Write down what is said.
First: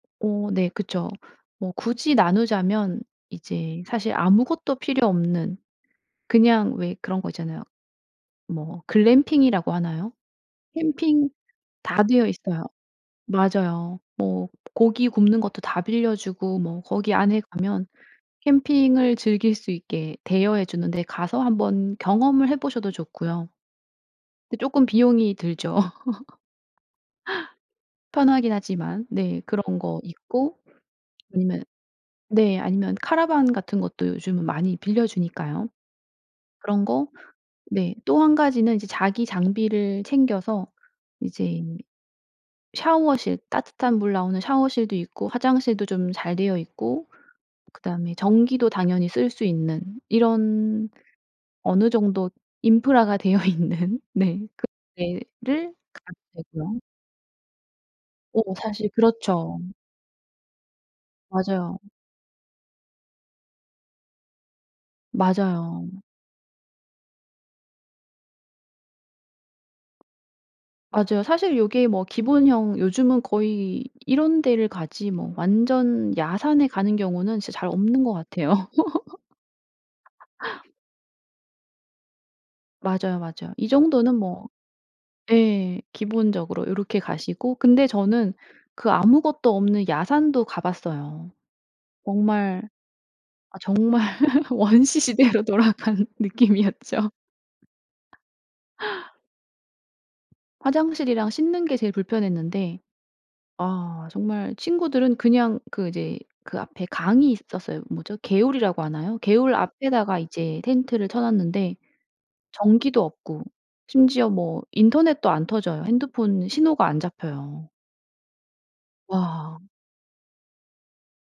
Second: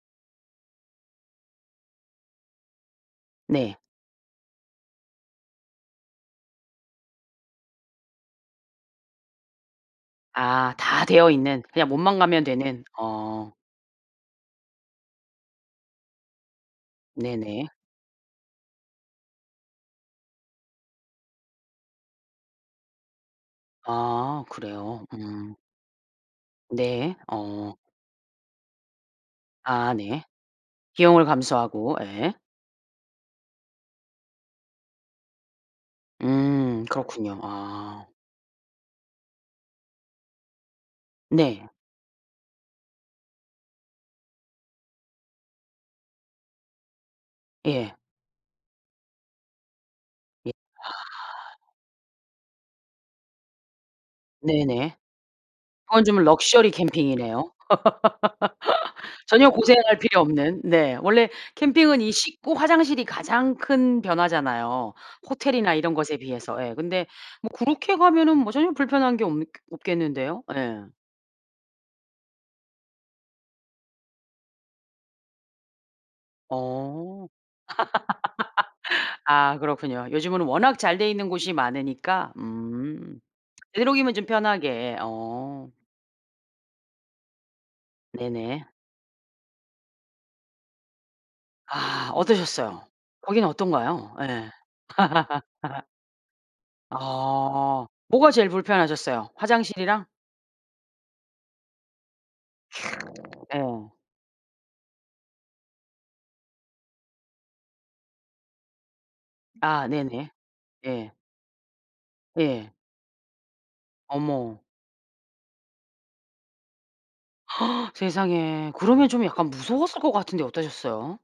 어 네. 그쵸. 뭐 굳이 나누자면 네. 이제 사실 아무것도 필요 없는 그냥 왜 그런 거 있잖아요. 뭐 글램핑이라고 하나요? 아. 다 캠핑 되어 있는, 그냥 다 몸만 되어 가면 있어요. 되는 어. 맞아요. 뭐 고기 굽는 것도 다 빌려주고 뭐 거기 안에 네네. 가면 캠핑을 즐길 수 있게 대여해 주는 데 가서 한 번 경험을 해 보셔도 좋고요. 아 근데 쪼끔 그래요? 비용이 음. 들죠. 네. 어. 편하긴 하지만 네. 그런 아 거 네. 있고 비용을 아니면 감수하고 예. 네 아니면 카라반 같은 것도 요즘은 많이 빌려주니까요. 그런 음. 거 그렇군요. 네. 아. 또 한 가지는 이제 자기 장비를 챙겨서 이제 네. 샤워실 따뜻한 물 나오는 샤워실도 있고 화장실도 좀 잘 되어 있고 예. 그다음에 전기도 당연히 쓸 수 있는 예 이런 아. 어느 정도 인프라가 되어 있는 네 그런 네네. 데를 그건 좀 가면 럭셔리 되고요. 캠핑이네요. 어 사실 전혀 그렇죠. 고생할 필요 없는 네. 원래 맞아요. 캠핑은 이 씻고 화장실이 가장 큰 변화잖아요 호텔이나 맞아요. 이런 것에 비해서 예. 근데 뭐 그렇게 가면은 뭐 전혀 불편한 게 없 없겠는데요. 예. 맞아요. 사실 요게 뭐 기본형 요즘은 거의 이런 데를 가지 뭐 완전 야산에 가는 어. 경우는 진짜 잘 없는 것 같아요. 아 그렇군요. 요즘은 워낙 잘 돼 있는 곳이 많으니까 맞아요, 음. 맞아요. 이 되도록이면 정도는 좀 뭐 편하게 어. 예. 기본적으로 요렇게 가시고 근데 저는 네네. 그 아무것도 없는 야산도 가 봤어요. 아. 정말 어떠셨어요? 거기는 아 정말 어떤가요? 예. 원시 시대로 돌아간 느낌이었죠. 아. 뭐가 제일 불편하셨어요? 화장실이랑? 화장실이랑 씻는 게 제일 불편했는데 예. 아 정말 친구들은 그냥 그 이제 그 앞에 강이 있었어요. 뭐죠? 개울이라고 하나요? 개울 아 앞에다가 네네. 이제 텐트를 예. 쳐 놨는데 예. 전기도 없고 심지어 어머. 뭐 인터넷도 안 터져요. 핸드폰 신호가 안 잡혀요. 세상에. 그러면 좀 약간 와. 무서웠을 것 같은데 어떠셨어요?